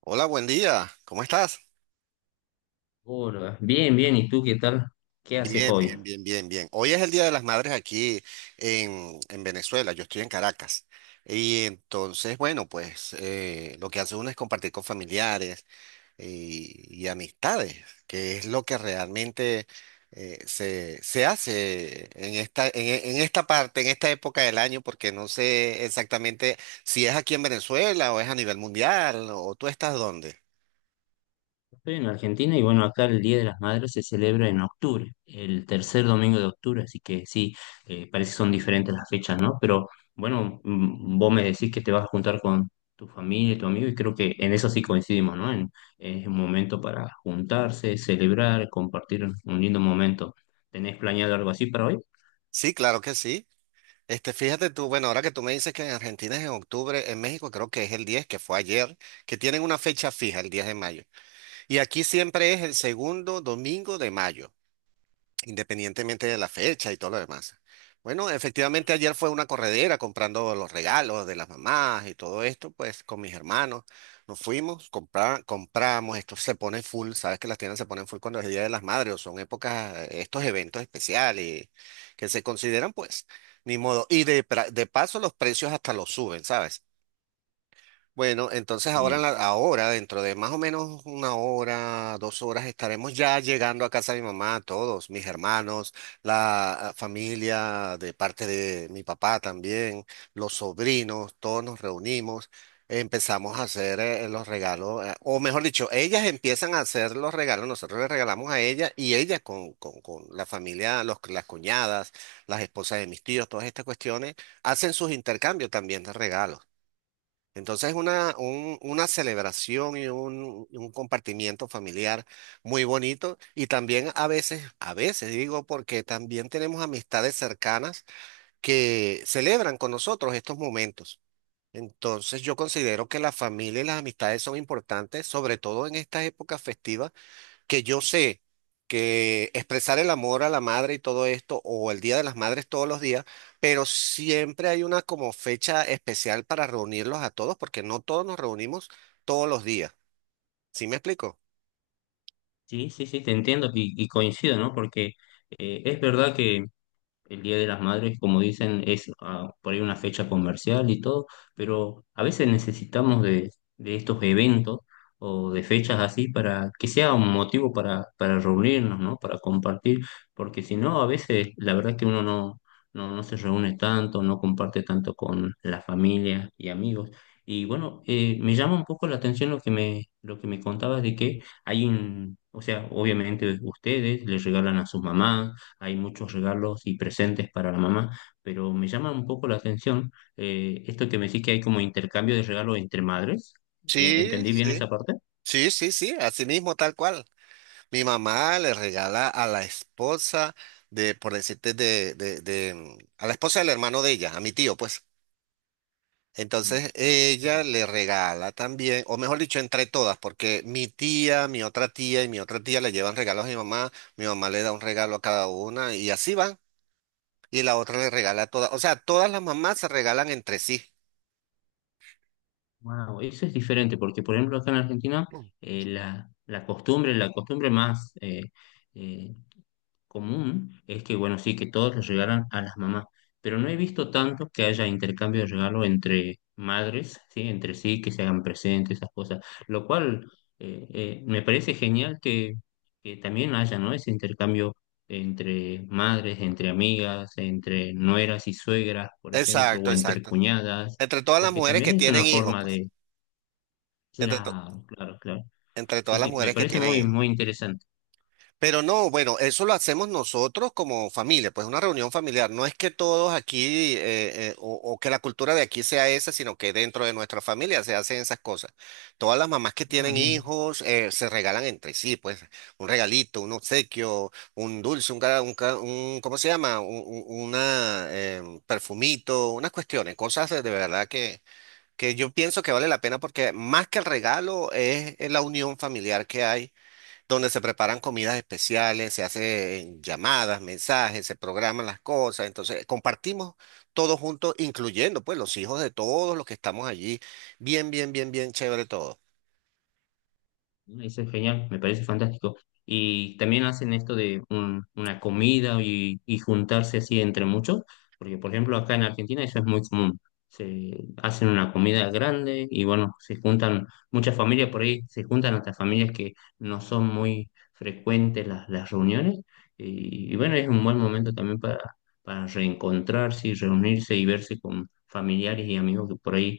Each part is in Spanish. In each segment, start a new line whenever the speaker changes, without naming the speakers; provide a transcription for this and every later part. Hola, buen día. ¿Cómo estás?
Hola, bien, bien, ¿y tú qué tal? ¿Qué haces
Bien,
hoy?
bien, bien, bien, bien. Hoy es el Día de las Madres aquí en Venezuela. Yo estoy en Caracas. Y entonces, bueno, pues lo que hace uno es compartir con familiares y amistades, que es lo que realmente se hace en esta parte, en esta época del año, porque no sé exactamente si es aquí en Venezuela o es a nivel mundial o tú estás dónde.
Estoy en Argentina y bueno, acá el Día de las Madres se celebra en octubre, el tercer domingo de octubre, así que sí, parece que son diferentes las fechas, ¿no? Pero bueno, vos me decís que te vas a juntar con tu familia y tu amigo y creo que en eso sí coincidimos, ¿no? En, es un momento para juntarse, celebrar, compartir un lindo momento. ¿Tenés planeado algo así para hoy?
Sí, claro que sí. Este, fíjate tú, bueno, ahora que tú me dices que en Argentina es en octubre, en México creo que es el 10, que fue ayer, que tienen una fecha fija, el 10 de mayo. Y aquí siempre es el segundo domingo de mayo independientemente de la fecha y todo lo demás. Bueno, efectivamente ayer fue una corredera comprando los regalos de las mamás y todo esto, pues con mis hermanos nos fuimos, compramos, esto se pone full, sabes que las tiendas se ponen full cuando es el Día de las Madres o son épocas, estos eventos especiales que se consideran pues, ni modo. Y de paso los precios hasta los suben, ¿sabes? Bueno, entonces ahora,
Sí,
ahora, dentro de más o menos una hora, dos horas, estaremos ya llegando a casa de mi mamá, todos, mis hermanos, la familia de parte de mi papá también, los sobrinos, todos nos reunimos, empezamos a hacer los regalos, o mejor dicho, ellas empiezan a hacer los regalos, nosotros les regalamos a ella y ella con la familia, las cuñadas, las esposas de mis tíos, todas estas cuestiones, hacen sus intercambios también de regalos. Entonces es una celebración y un compartimiento familiar muy bonito y también a veces digo, porque también tenemos amistades cercanas que celebran con nosotros estos momentos. Entonces yo considero que la familia y las amistades son importantes, sobre todo en estas épocas festivas que yo sé que expresar el amor a la madre y todo esto, o el Día de las Madres todos los días, pero siempre hay una como fecha especial para reunirlos a todos, porque no todos nos reunimos todos los días. ¿Sí me explico?
sí, sí, sí, te entiendo y coincido, ¿no? Porque es verdad que... El Día de las Madres, como dicen, es ah, por ahí una fecha comercial y todo, pero a veces necesitamos de estos eventos o de fechas así para que sea un motivo para reunirnos, ¿no? Para compartir, porque si no, a veces la verdad es que uno no se reúne tanto, no comparte tanto con la familia y amigos. Y bueno, me llama un poco la atención lo que me contabas de que hay un, o sea, obviamente ustedes les regalan a sus mamás, hay muchos regalos y presentes para la mamá, pero me llama un poco la atención esto que me decís que hay como intercambio de regalos entre madres.
Sí,
¿Entendí bien
sí.
esa parte?
Sí, sí, sí, así mismo, tal cual. Mi mamá le regala a la esposa de, por decirte, a la esposa del hermano de ella, a mi tío, pues.
Mm.
Entonces ella le regala también, o mejor dicho, entre todas, porque mi tía, mi otra tía y mi otra tía le llevan regalos a mi mamá le da un regalo a cada una y así van, y la otra le regala a todas, o sea, todas las mamás se regalan entre sí.
Wow, eso es diferente porque, por ejemplo, acá en Argentina,
Mm.
la, la costumbre más, eh, común es que, bueno, sí, que todos les regalan a las mamás, pero no he visto tanto que haya intercambio de regalo entre madres, ¿sí? Entre sí, que se hagan presentes, esas cosas, lo cual me parece genial que también haya, ¿no? Ese intercambio entre madres, entre amigas, entre nueras y suegras, por ejemplo,
Exacto,
o entre
exacto.
cuñadas,
Entre todas las
porque
mujeres
también
que
es una
tienen hijos,
forma
pues,
de...
entre, to-
Claro, claro, claro.
entre
Sí,
todas las
sí, me
mujeres que
parece
tienen
muy,
hijos.
muy interesante.
Pero no, bueno, eso lo hacemos nosotros como familia, pues una reunión familiar. No es que todos aquí o que la cultura de aquí sea esa, sino que dentro de nuestra familia se hacen esas cosas. Todas las mamás que
Ah,
tienen
bien.
hijos se regalan entre sí, pues un regalito, un obsequio, un dulce, ¿cómo se llama? Una perfumito, unas cuestiones, cosas de verdad que yo pienso que vale la pena porque más que el regalo es la unión familiar que hay donde se preparan comidas especiales, se hacen llamadas, mensajes, se programan las cosas. Entonces, compartimos todos juntos, incluyendo pues los hijos de todos los que estamos allí. Bien, bien, bien, bien chévere todo.
¿No? Eso es genial, me parece fantástico. Y también hacen esto de una comida y juntarse así entre muchos, porque por ejemplo acá en Argentina eso es muy común. Se hacen una comida grande y bueno, se juntan muchas familias por ahí, se juntan hasta familias que no son muy frecuentes las reuniones. Y bueno, es un buen momento también para reencontrarse y reunirse y verse con familiares y amigos que por ahí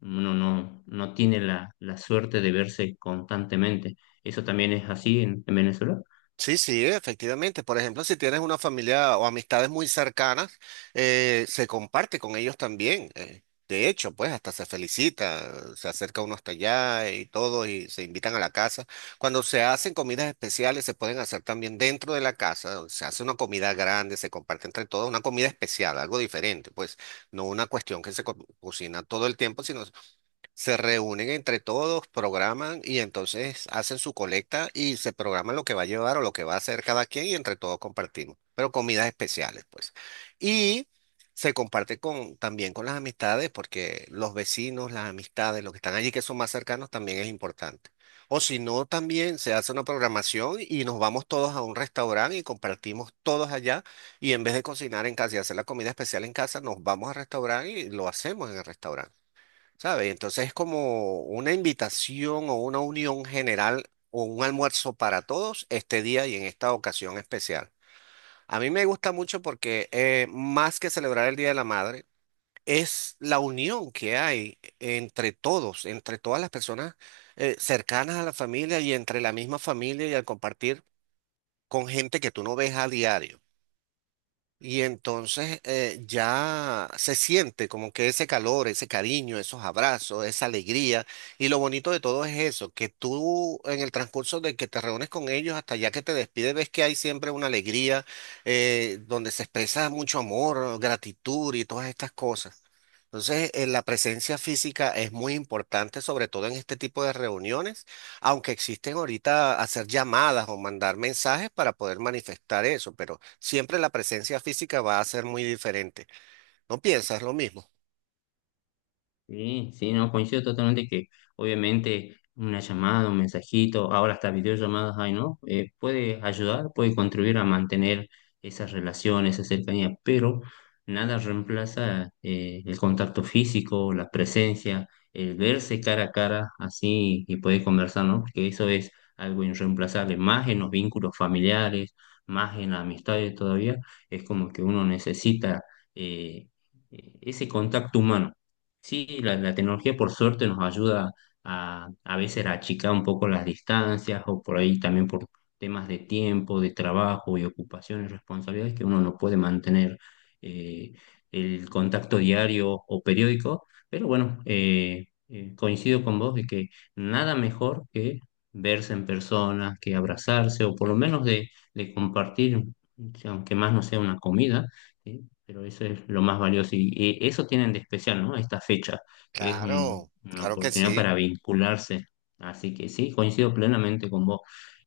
uno no tiene la, la suerte de verse constantemente. ¿Eso también es así en Venezuela?
Sí, sí, efectivamente. Por ejemplo, si tienes una familia o amistades muy cercanas, se comparte con ellos también. De hecho, pues hasta se felicita, se acerca uno hasta allá y todo, y se invitan a la casa. Cuando se hacen comidas especiales, se pueden hacer también dentro de la casa. O se hace una comida grande, se comparte entre todos, una comida especial, algo diferente, pues no una cuestión que cocina todo el tiempo, sino se reúnen entre todos, programan y entonces hacen su colecta y se programan lo que va a llevar o lo que va a hacer cada quien y entre todos compartimos, pero comidas especiales, pues. Y se comparte con, también con las amistades porque los vecinos, las amistades, los que están allí que son más cercanos también es importante. O si no, también se hace una programación y nos vamos todos a un restaurante y compartimos todos allá y en vez de cocinar en casa y hacer la comida especial en casa, nos vamos al restaurante y lo hacemos en el restaurante. ¿Sabes? Entonces es como una invitación o una unión general o un almuerzo para todos este día y en esta ocasión especial. A mí me gusta mucho porque más que celebrar el Día de la Madre, es la unión que hay entre todos, entre todas las personas cercanas a la familia y entre la misma familia y al compartir con gente que tú no ves a diario. Y entonces ya se siente como que ese calor, ese cariño, esos abrazos, esa alegría. Y lo bonito de todo es eso, que tú en el transcurso de que te reúnes con ellos hasta ya que te despides, ves que hay siempre una alegría donde se expresa mucho amor, gratitud y todas estas cosas. Entonces, la presencia física es muy importante, sobre todo en este tipo de reuniones, aunque existen ahorita hacer llamadas o mandar mensajes para poder manifestar eso, pero siempre la presencia física va a ser muy diferente. ¿No piensas lo mismo?
Sí, sí, no, coincido totalmente que obviamente una llamada, un mensajito, ahora hasta videollamadas hay, ¿no? Puede ayudar, puede contribuir a mantener esas relaciones, esa cercanía, pero nada reemplaza el contacto físico, la presencia, el verse cara a cara así y poder conversar, ¿no? Porque eso es algo irreemplazable, más en los vínculos familiares, más en las amistades todavía, es como que uno necesita eh, ese contacto humano. Sí, la tecnología por suerte nos ayuda a veces a achicar un poco las distancias o por ahí también por temas de tiempo, de trabajo y ocupaciones, responsabilidades que uno no puede mantener eh, el contacto diario o periódico. Pero bueno, coincido con vos de que nada mejor que verse en persona, que abrazarse o por lo menos de compartir, aunque más no sea una comida. ¿Sí? Pero eso es lo más valioso y, eso tienen de especial, ¿no? Esta fecha, que es
Claro,
una
claro que
oportunidad
sí.
para vincularse. Así que sí, coincido plenamente con vos.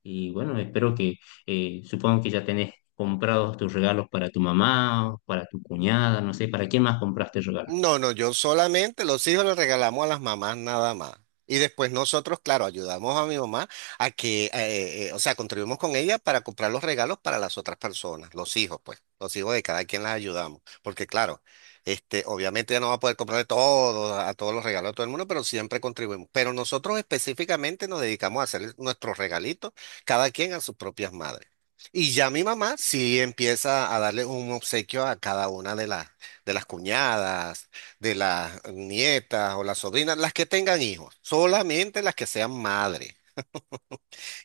Y bueno, espero que, supongo que ya tenés comprados tus regalos para tu mamá, o para tu cuñada, no sé, ¿para quién más compraste regalos?
No, no, yo solamente los hijos les regalamos a las mamás nada más. Y después nosotros, claro, ayudamos a mi mamá a que, o sea, contribuimos con ella para comprar los regalos para las otras personas, los hijos, pues, los hijos de cada quien las ayudamos. Porque claro, este, obviamente ya no va a poder comprarle todo, a todos los regalos a todo el mundo, pero siempre contribuimos. Pero nosotros específicamente nos dedicamos a hacer nuestros regalitos, cada quien a sus propias madres. Y ya mi mamá sí empieza a darle un obsequio a cada una de las cuñadas, de las nietas o las sobrinas, las que tengan hijos, solamente las que sean madres.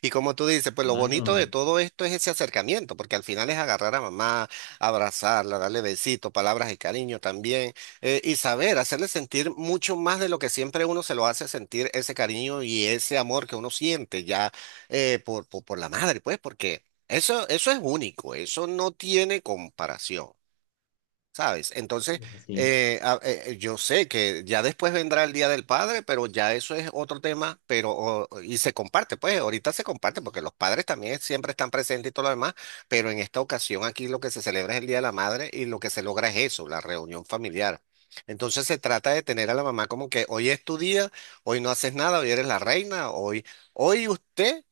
Y como tú dices, pues lo bonito de
Claro,
todo esto es ese acercamiento, porque al final es agarrar a mamá, abrazarla, darle besitos, palabras de cariño también, y saber, hacerle sentir mucho más de lo que siempre uno se lo hace sentir, ese cariño y ese amor que uno siente ya por la madre, pues, porque eso es único, eso no tiene comparación. ¿Sabes? Entonces,
sí,
yo sé que ya después vendrá el Día del Padre, pero ya eso es otro tema, y se comparte, pues ahorita se comparte porque los padres también siempre están presentes y todo lo demás, pero en esta ocasión aquí lo que se celebra es el Día de la Madre y lo que se logra es eso, la reunión familiar. Entonces se trata de tener a la mamá como que hoy es tu día, hoy no haces nada, hoy eres la reina, hoy, hoy usted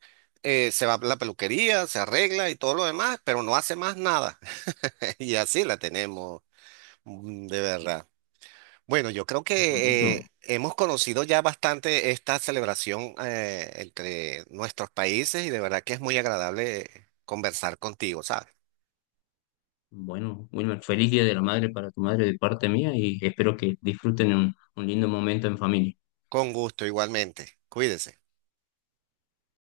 se va a la peluquería, se arregla y todo lo demás, pero no hace más nada. Y así la tenemos. Mm, de verdad. Bueno, yo creo que
buenísimo.
hemos conocido ya bastante esta celebración entre nuestros países y de verdad que es muy agradable conversar contigo, ¿sabes?
Bueno, Wilmer, feliz Día de la Madre para tu madre de parte mía y espero que disfruten un lindo momento en familia.
Con gusto, igualmente. Cuídese.